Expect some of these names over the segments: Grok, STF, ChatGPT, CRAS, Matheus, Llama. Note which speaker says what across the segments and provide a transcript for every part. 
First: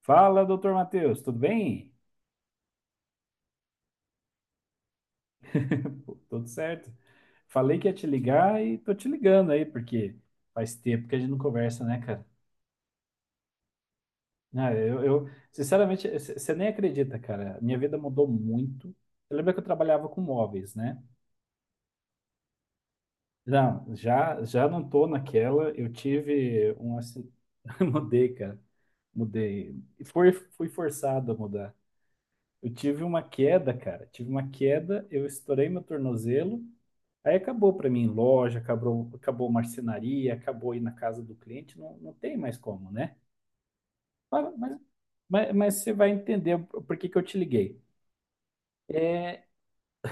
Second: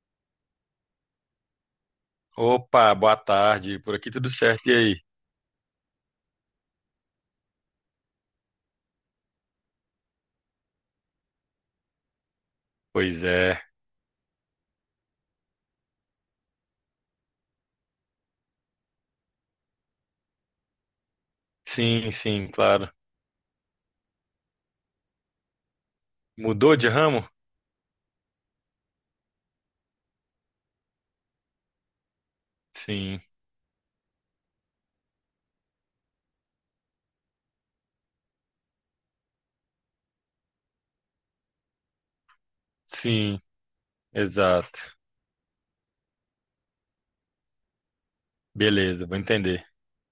Speaker 1: Fala, doutor Matheus, tudo bem?
Speaker 2: Opa, boa tarde. Por aqui tudo certo, e aí?
Speaker 1: Pô, tudo certo? Falei que ia te ligar e tô te ligando aí, porque faz tempo que a gente não conversa, né, cara?
Speaker 2: Pois é.
Speaker 1: Sinceramente, você nem acredita, cara. Minha vida mudou muito. Eu lembro que eu trabalhava com móveis, né?
Speaker 2: Sim, sim, claro.
Speaker 1: Não, já não tô naquela. Eu tive
Speaker 2: Mudou de
Speaker 1: um
Speaker 2: ramo?
Speaker 1: acidente. Mudei, cara. Mudei. E fui forçado a mudar. Eu tive
Speaker 2: Sim,
Speaker 1: uma queda, cara. Tive uma queda, eu estourei meu tornozelo. Aí acabou para mim loja, acabou, acabou marcenaria, acabou ir na casa do cliente, não, não tem mais como, né?
Speaker 2: sim,
Speaker 1: Mas, mas,
Speaker 2: exato.
Speaker 1: mas você vai entender por que que eu te liguei.
Speaker 2: Beleza, vou
Speaker 1: É,
Speaker 2: entender.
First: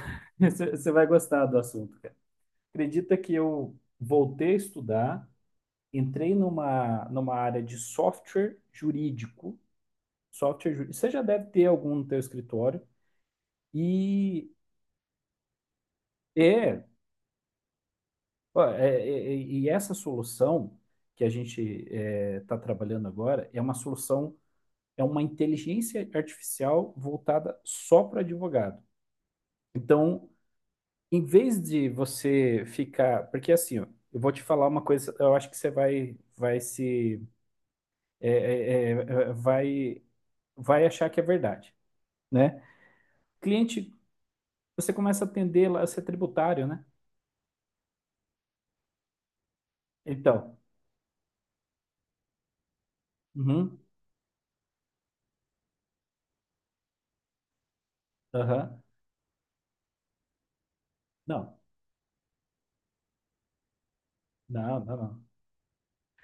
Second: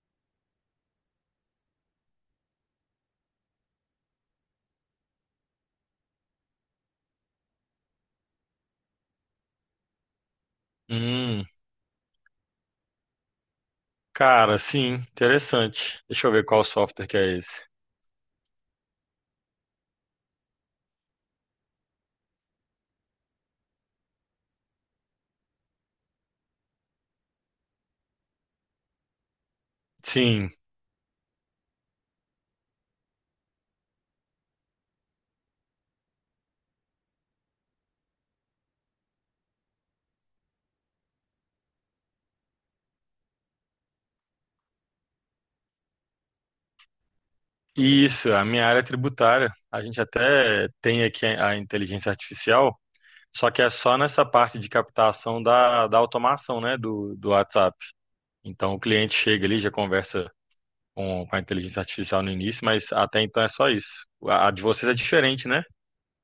Speaker 1: você vai gostar do assunto, cara. Acredita que eu voltei a estudar, entrei numa área de software jurídico, software jurídico. Você já
Speaker 2: Hum,
Speaker 1: deve ter algum no teu escritório. E
Speaker 2: cara, sim, interessante. Deixa eu ver qual
Speaker 1: é,
Speaker 2: software que é esse.
Speaker 1: ó, e essa solução que a gente está trabalhando agora é uma solução, é uma inteligência artificial voltada só para advogado. Então,
Speaker 2: Sim,
Speaker 1: em vez de você ficar. Porque assim, ó, eu vou te falar uma coisa, eu acho que você vai, vai se. É, é, é, é, vai, vai achar que é verdade, né? Cliente, você começa a atender lá, você é tributário, né?
Speaker 2: isso, a minha área é tributária. A gente
Speaker 1: Então.
Speaker 2: até tem aqui a inteligência artificial, só que é
Speaker 1: Uhum,
Speaker 2: só nessa parte de captação da automação, né, do WhatsApp. Então o
Speaker 1: aham.
Speaker 2: cliente chega ali, já conversa com a
Speaker 1: Não,
Speaker 2: inteligência artificial no início, mas até então é só isso. A de
Speaker 1: não,
Speaker 2: vocês é
Speaker 1: não, não.
Speaker 2: diferente, né?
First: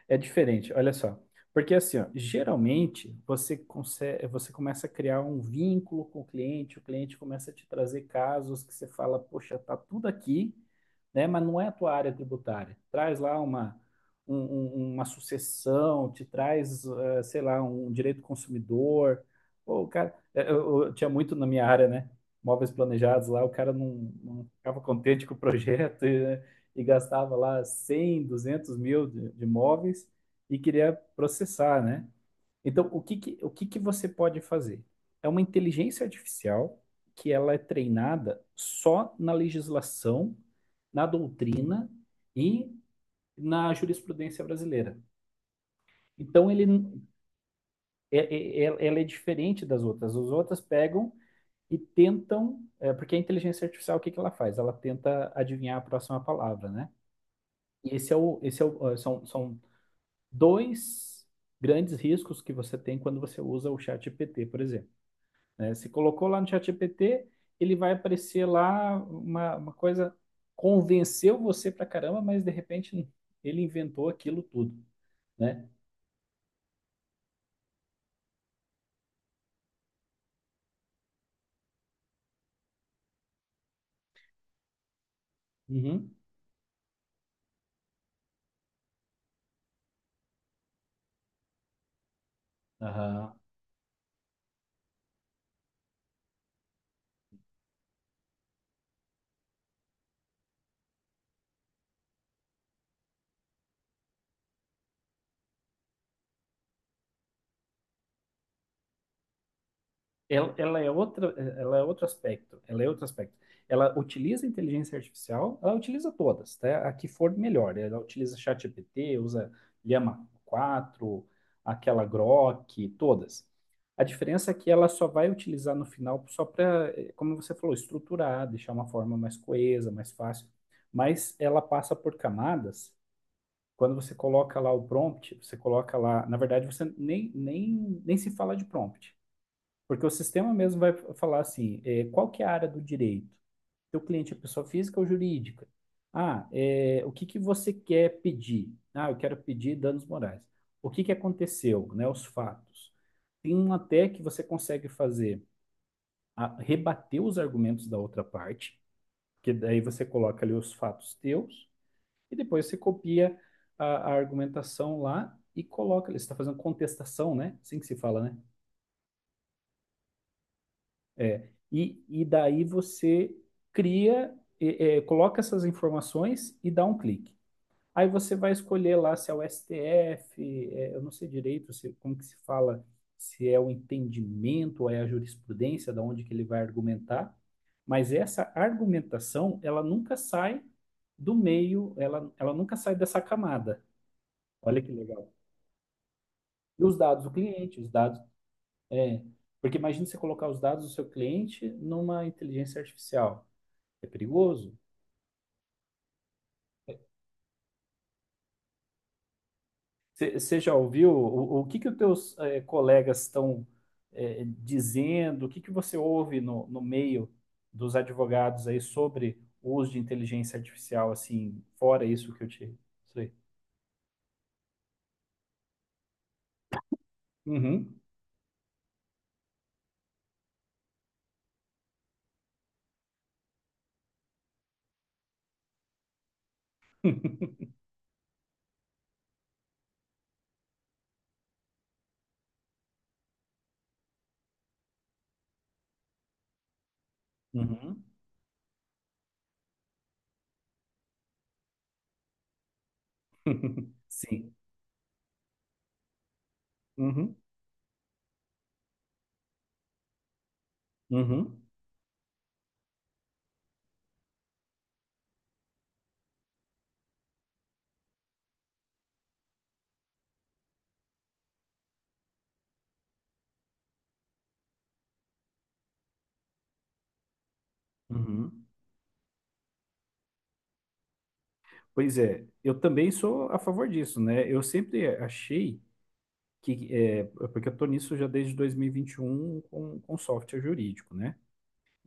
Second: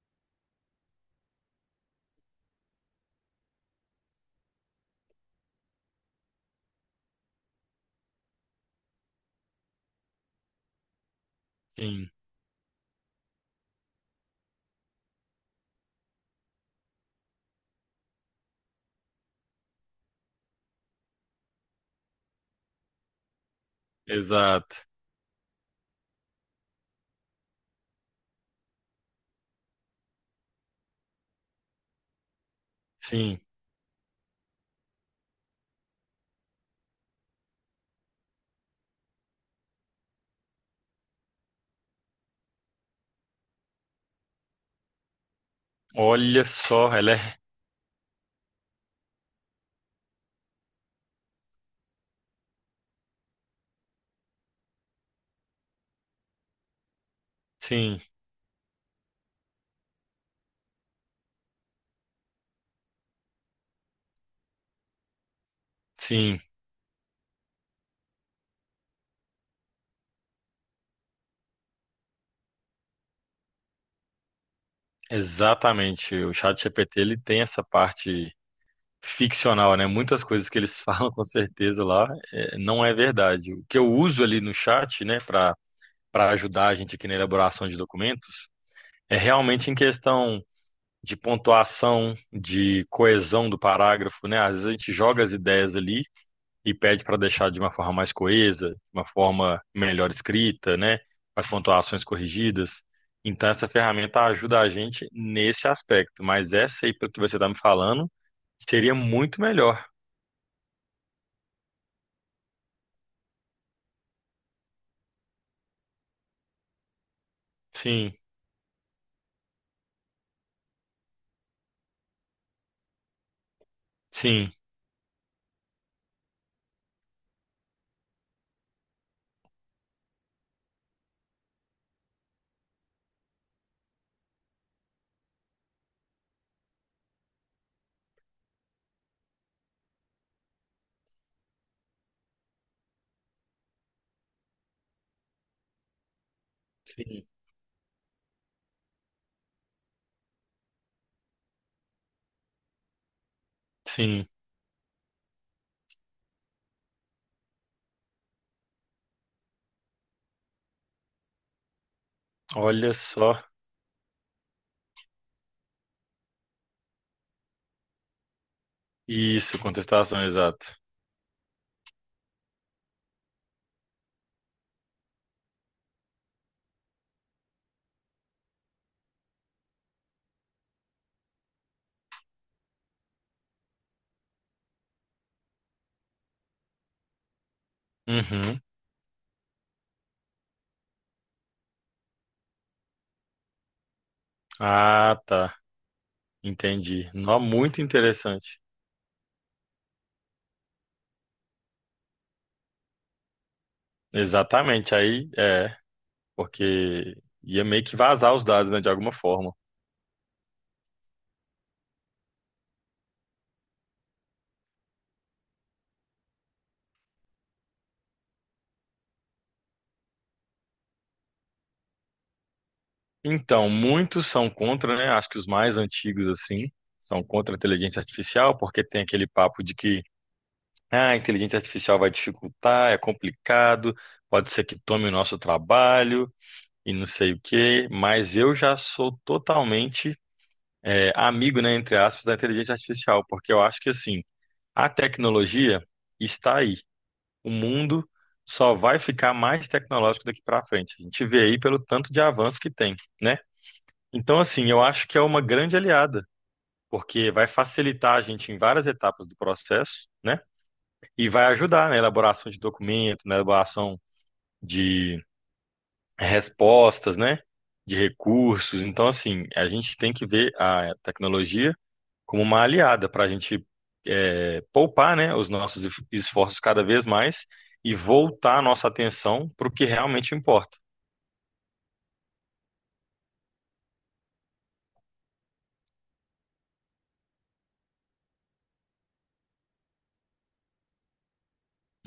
Speaker 1: É diferente, olha só. Porque assim, ó, geralmente você consegue, você começa a criar um vínculo com o cliente começa a te trazer casos que você fala, poxa, tá tudo aqui, né? Mas não é a tua
Speaker 2: Sim,
Speaker 1: área tributária. Traz lá uma sucessão, te traz, sei lá, um direito consumidor. Pô, o cara, eu tinha muito na minha área, né? Móveis planejados lá, o cara não
Speaker 2: exato.
Speaker 1: ficava contente com o projeto, né? E gastava lá 100 200 mil de móveis e queria processar, né? Então,
Speaker 2: Sim,
Speaker 1: o que que você pode fazer? É uma inteligência artificial que ela é treinada só na legislação, na doutrina e na jurisprudência brasileira.
Speaker 2: olha
Speaker 1: Então, ele,
Speaker 2: só, ela é.
Speaker 1: é, é- é- ela é diferente das outras. As outras pegam e tentam, é, porque a inteligência artificial, o que que ela faz? Ela tenta adivinhar a próxima palavra, né? E
Speaker 2: Sim,
Speaker 1: esse é o, são, são dois grandes riscos que você tem quando você usa o ChatGPT, por exemplo. Né? Você colocou lá
Speaker 2: sim,
Speaker 1: no ChatGPT, ele vai aparecer lá uma coisa, convenceu você pra caramba, mas de repente ele inventou aquilo tudo, né?
Speaker 2: exatamente. O chat GPT ele tem essa parte ficcional, né? Muitas coisas que eles falam com certeza lá é, não é verdade. O que eu uso ali no chat, né, para
Speaker 1: Uhum.
Speaker 2: para ajudar a gente aqui na elaboração de documentos, é realmente em questão de pontuação, de
Speaker 1: Aham.
Speaker 2: coesão do parágrafo, né? Às vezes a gente joga as ideias ali e pede para deixar de uma forma mais coesa, de uma forma melhor escrita, né? Com as pontuações corrigidas. Então, essa ferramenta ajuda a gente nesse aspecto, mas essa aí, pelo que você está me falando, seria muito melhor.
Speaker 1: Ela é outra, ela é outro aspecto, ela é outro aspecto. Ela utiliza a inteligência artificial, ela utiliza todas, tá? A que for melhor. Ela
Speaker 2: Sim,
Speaker 1: utiliza ChatGPT, usa Llama quatro, aquela Grok, todas. A diferença
Speaker 2: sim,
Speaker 1: é que ela só vai utilizar no final só para, como você falou, estruturar, deixar uma forma mais coesa, mais fácil. Mas ela passa por camadas. Quando você coloca lá o prompt, você coloca lá, na verdade, você nem se fala de prompt. Porque o sistema mesmo vai falar assim, qual que é a área do direito? Teu cliente é pessoa física ou jurídica? O que
Speaker 2: sim,
Speaker 1: que você quer pedir? Ah, eu quero pedir danos morais. O que que aconteceu, né? Os fatos. Tem um até que
Speaker 2: sim.
Speaker 1: você consegue fazer, rebater os argumentos da outra parte, que daí você coloca ali os fatos teus, e depois você
Speaker 2: Olha
Speaker 1: copia
Speaker 2: só.
Speaker 1: a, a argumentação lá e coloca ali. Você está fazendo contestação, né? Assim que se fala, né?
Speaker 2: Isso, contestação exata.
Speaker 1: E daí você cria, coloca essas informações e dá um clique. Aí você vai escolher lá se é o STF, é, eu não sei direito se, como que se fala, se é o entendimento ou é a jurisprudência, da onde que ele vai argumentar, mas essa
Speaker 2: Uhum.
Speaker 1: argumentação, ela nunca sai do meio, ela nunca sai dessa camada. Olha que
Speaker 2: Ah,
Speaker 1: legal.
Speaker 2: tá.
Speaker 1: E os
Speaker 2: Entendi.
Speaker 1: dados do
Speaker 2: Nó,
Speaker 1: cliente,
Speaker 2: muito
Speaker 1: os dados,
Speaker 2: interessante.
Speaker 1: é, porque imagina você colocar os dados do seu cliente numa inteligência artificial. É perigoso.
Speaker 2: Exatamente. Aí é, porque ia meio que vazar os dados, né, de alguma forma.
Speaker 1: Você já ouviu o que que os teus colegas estão dizendo? O que que você ouve no meio dos advogados aí sobre o uso de inteligência artificial, assim, fora isso que eu te... Sei.
Speaker 2: Então, muitos são contra, né? Acho que os mais antigos, assim, são contra a
Speaker 1: Uhum.
Speaker 2: inteligência artificial, porque tem aquele papo de que ah, a inteligência artificial vai dificultar, é complicado, pode ser que tome o nosso trabalho e não sei o quê. Mas eu já sou totalmente é, amigo, né, entre aspas, da inteligência artificial, porque eu acho que, assim, a tecnologia está aí. O
Speaker 1: Uhum.
Speaker 2: mundo só vai ficar mais tecnológico daqui para frente. A gente vê aí pelo tanto de avanço que tem, né? Então,
Speaker 1: Sim.
Speaker 2: assim, eu acho que é uma grande aliada, porque
Speaker 1: Uhum.
Speaker 2: vai facilitar a gente em várias etapas do processo, né? E vai
Speaker 1: Uhum.
Speaker 2: ajudar na elaboração de documento, na elaboração de respostas, né? De recursos. Então, assim, a gente tem que ver a tecnologia como uma aliada para a gente é, poupar, né? Os nossos esforços cada vez mais e voltar a
Speaker 1: Uhum.
Speaker 2: nossa atenção para o que realmente importa.
Speaker 1: Pois é, eu também sou a favor disso, né? Eu sempre achei que, é, porque eu tô nisso já desde dois mil e vinte e um com software jurídico, né?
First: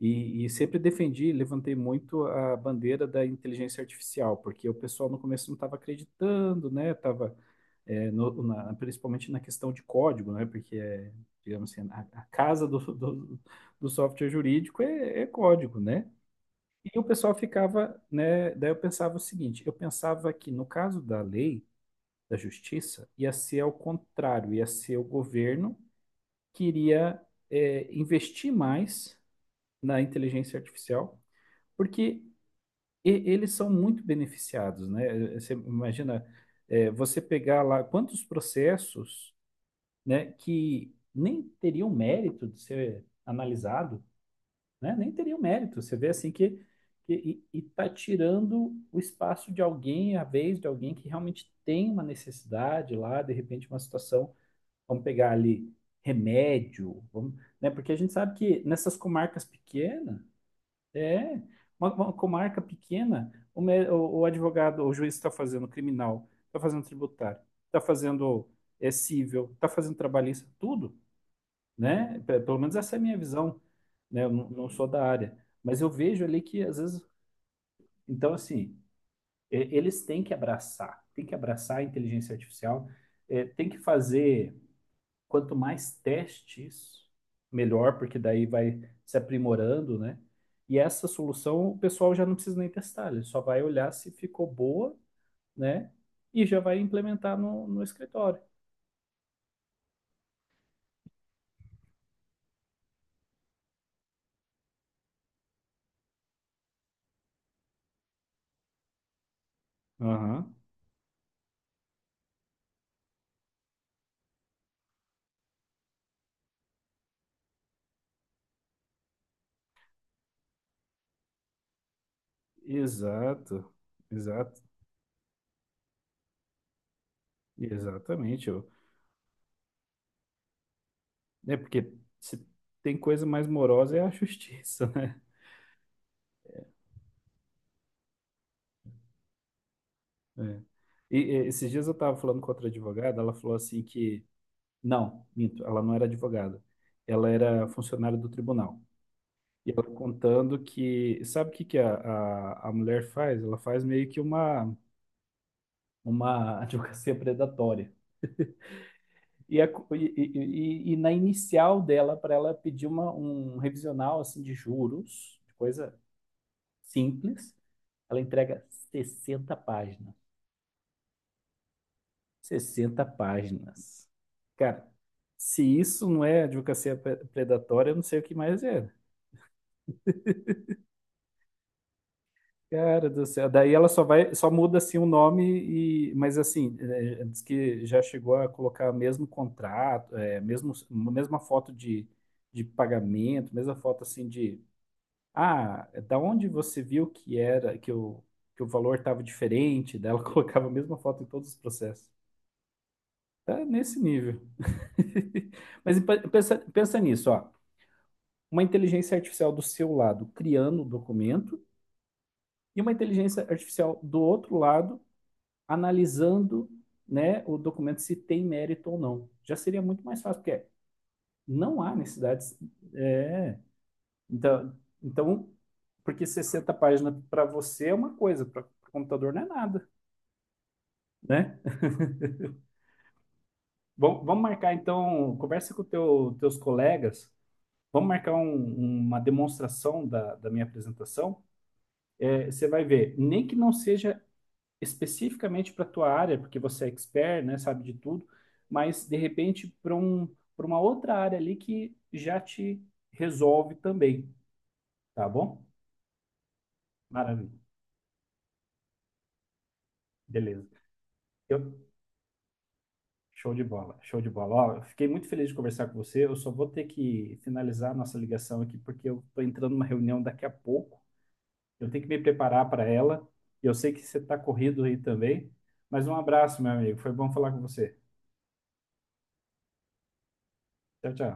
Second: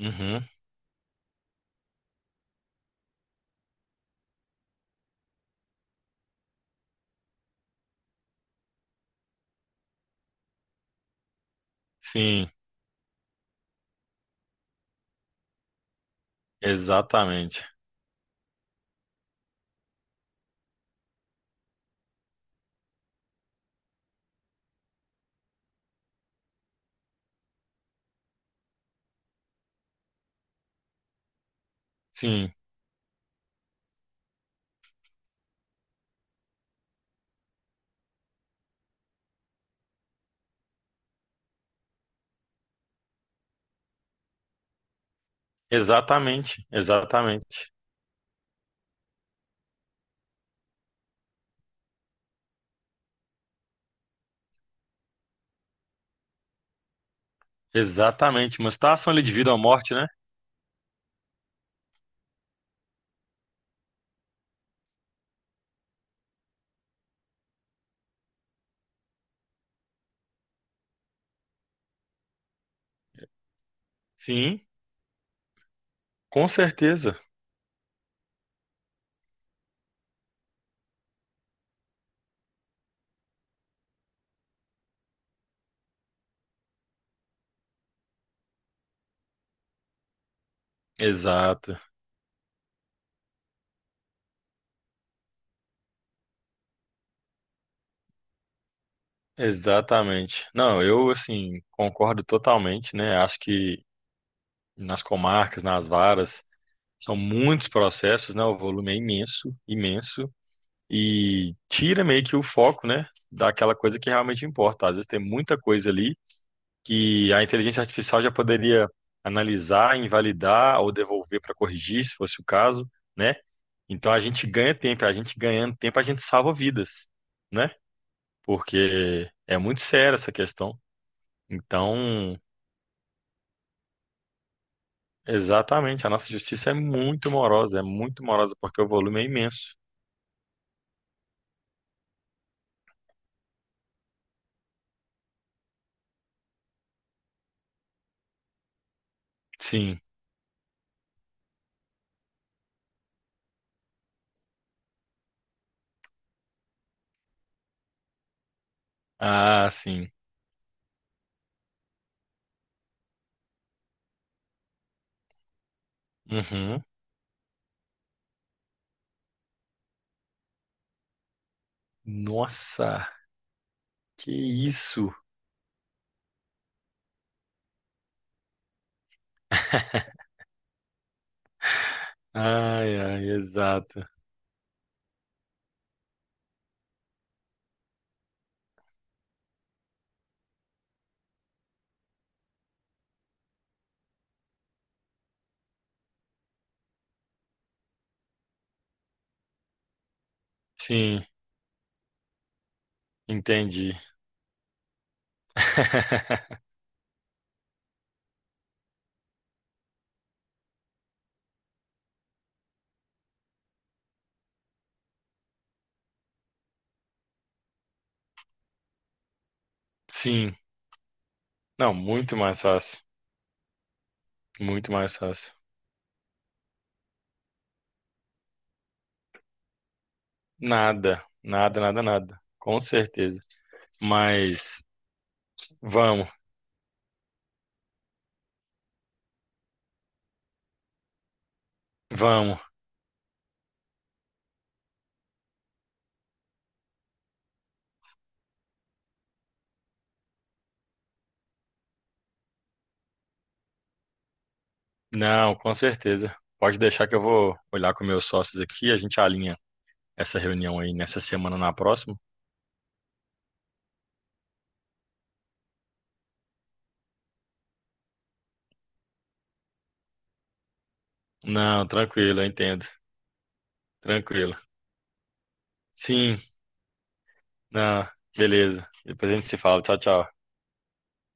Speaker 1: E sempre defendi, levantei muito a bandeira da inteligência artificial, porque o pessoal no começo não estava acreditando, né? Tava, principalmente na questão de código, né? Porque é, digamos assim, a
Speaker 2: Sim,
Speaker 1: casa do software jurídico é, é código, né? E o pessoal
Speaker 2: exatamente.
Speaker 1: ficava, né? Daí eu pensava o seguinte, eu pensava que no caso da lei, da justiça, ia ser ao contrário, ia ser o governo que iria, é, investir mais na inteligência artificial porque
Speaker 2: Sim,
Speaker 1: e- eles são muito beneficiados, né? É, você imagina, é, você pegar lá quantos processos, né, que nem teriam mérito de ser analisado, né? Nem teriam mérito. Você vê assim que,
Speaker 2: exatamente,
Speaker 1: que e,
Speaker 2: exatamente.
Speaker 1: está tirando o espaço de alguém, a vez de alguém que realmente tem uma necessidade lá, de repente uma situação, vamos pegar ali remédio, vamos, né? Porque a gente sabe
Speaker 2: Exatamente,
Speaker 1: que
Speaker 2: uma
Speaker 1: nessas
Speaker 2: situação ali de
Speaker 1: comarcas
Speaker 2: vida ou morte, né?
Speaker 1: pequenas é, uma comarca pequena, o advogado, o juiz está fazendo criminal, está fazendo tributário, está fazendo civil, está fazendo trabalhista, tudo, né? Pelo menos essa é a minha visão, né? Eu
Speaker 2: Sim,
Speaker 1: não sou da área, mas eu vejo ali
Speaker 2: com
Speaker 1: que às vezes,
Speaker 2: certeza.
Speaker 1: então assim, eles têm que abraçar a inteligência artificial, é, tem que fazer quanto mais testes, melhor, porque daí vai se aprimorando, né? E essa solução o
Speaker 2: Exato,
Speaker 1: pessoal já não precisa nem testar, ele só vai olhar se ficou boa, né? E já vai implementar no escritório.
Speaker 2: exatamente. Não, eu assim concordo totalmente, né? Acho que nas comarcas, nas varas, são muitos processos, né? O volume é imenso, imenso
Speaker 1: Aham,
Speaker 2: e tira meio que o foco, né? Daquela coisa que realmente importa. Às vezes tem muita coisa ali que a inteligência artificial já poderia analisar, invalidar ou devolver para corrigir, se fosse o caso, né?
Speaker 1: exato,
Speaker 2: Então a gente
Speaker 1: exato,
Speaker 2: ganha tempo, a gente ganhando tempo, a gente salva vidas, né?
Speaker 1: exatamente. Eu,
Speaker 2: Porque é muito séria essa questão.
Speaker 1: é porque
Speaker 2: Então,
Speaker 1: se tem coisa mais morosa é a justiça, né?
Speaker 2: exatamente, a nossa justiça é muito morosa porque o volume é imenso.
Speaker 1: É. Esses dias eu estava falando com outra advogada, ela falou assim que, não, minto, ela não era advogada, ela era funcionária do tribunal. E ela
Speaker 2: Sim.
Speaker 1: contando que. Sabe o que, que a mulher faz? Ela faz meio que uma advocacia predatória. E, a
Speaker 2: Ah,
Speaker 1: co-
Speaker 2: sim.
Speaker 1: e na inicial dela, para ela pedir um revisional assim, de juros, coisa
Speaker 2: Uhum.
Speaker 1: simples, ela entrega 60 páginas. 60
Speaker 2: Nossa,
Speaker 1: páginas.
Speaker 2: que
Speaker 1: Cara,
Speaker 2: isso?
Speaker 1: se isso não é predatória, eu não sei o que mais é.
Speaker 2: Ai,
Speaker 1: Cara do
Speaker 2: ai,
Speaker 1: céu. Daí ela só
Speaker 2: exato.
Speaker 1: vai, só muda assim o nome e, mas assim, é, diz que já chegou a colocar mesmo contrato, é, mesmo mesma foto de pagamento, mesma foto assim de, ah, é da onde você viu que era que o valor estava diferente, daí ela colocava a mesma foto
Speaker 2: Sim,
Speaker 1: em todos os processos. Tá
Speaker 2: entendi.
Speaker 1: nesse nível. Mas pensa nisso, ó. Uma inteligência artificial do seu lado criando o documento e uma inteligência artificial do outro lado analisando, né, o documento se tem mérito ou não. Já seria muito mais fácil,
Speaker 2: Sim.
Speaker 1: porque não há
Speaker 2: Não, muito
Speaker 1: necessidade.
Speaker 2: mais fácil.
Speaker 1: É, então,
Speaker 2: Muito mais
Speaker 1: então,
Speaker 2: fácil.
Speaker 1: porque 60 páginas para você é uma coisa, para o computador não é nada,
Speaker 2: Nada,
Speaker 1: né?
Speaker 2: nada, nada, nada. Com certeza.
Speaker 1: Bom, vamos marcar
Speaker 2: Mas
Speaker 1: então, conversa com
Speaker 2: vamos,
Speaker 1: teus colegas, vamos marcar uma demonstração da minha apresentação. É,
Speaker 2: vamos.
Speaker 1: você vai ver, nem que não seja especificamente para a tua área, porque você é expert, né, sabe de tudo, mas de repente para um, para uma outra área ali que já te resolve também, tá
Speaker 2: Não,
Speaker 1: bom?
Speaker 2: com certeza. Pode deixar que eu
Speaker 1: Maravilha,
Speaker 2: vou olhar com meus sócios aqui, a gente alinha essa
Speaker 1: beleza.
Speaker 2: reunião aí nessa semana ou
Speaker 1: Eu,
Speaker 2: na próxima.
Speaker 1: show de bola, show de bola. Ó, eu fiquei muito feliz de conversar com você. Eu só vou ter que finalizar a nossa ligação aqui, porque eu estou entrando numa reunião daqui a pouco.
Speaker 2: Não,
Speaker 1: Eu tenho que me
Speaker 2: tranquilo, eu
Speaker 1: preparar para
Speaker 2: entendo.
Speaker 1: ela. E eu sei que você está
Speaker 2: Tranquilo.
Speaker 1: corrido aí também. Mas um
Speaker 2: Sim,
Speaker 1: abraço, meu amigo. Foi bom falar com você.
Speaker 2: não, beleza. Depois a gente se fala. Tchau, tchau.
Speaker 1: Tchau, tchau.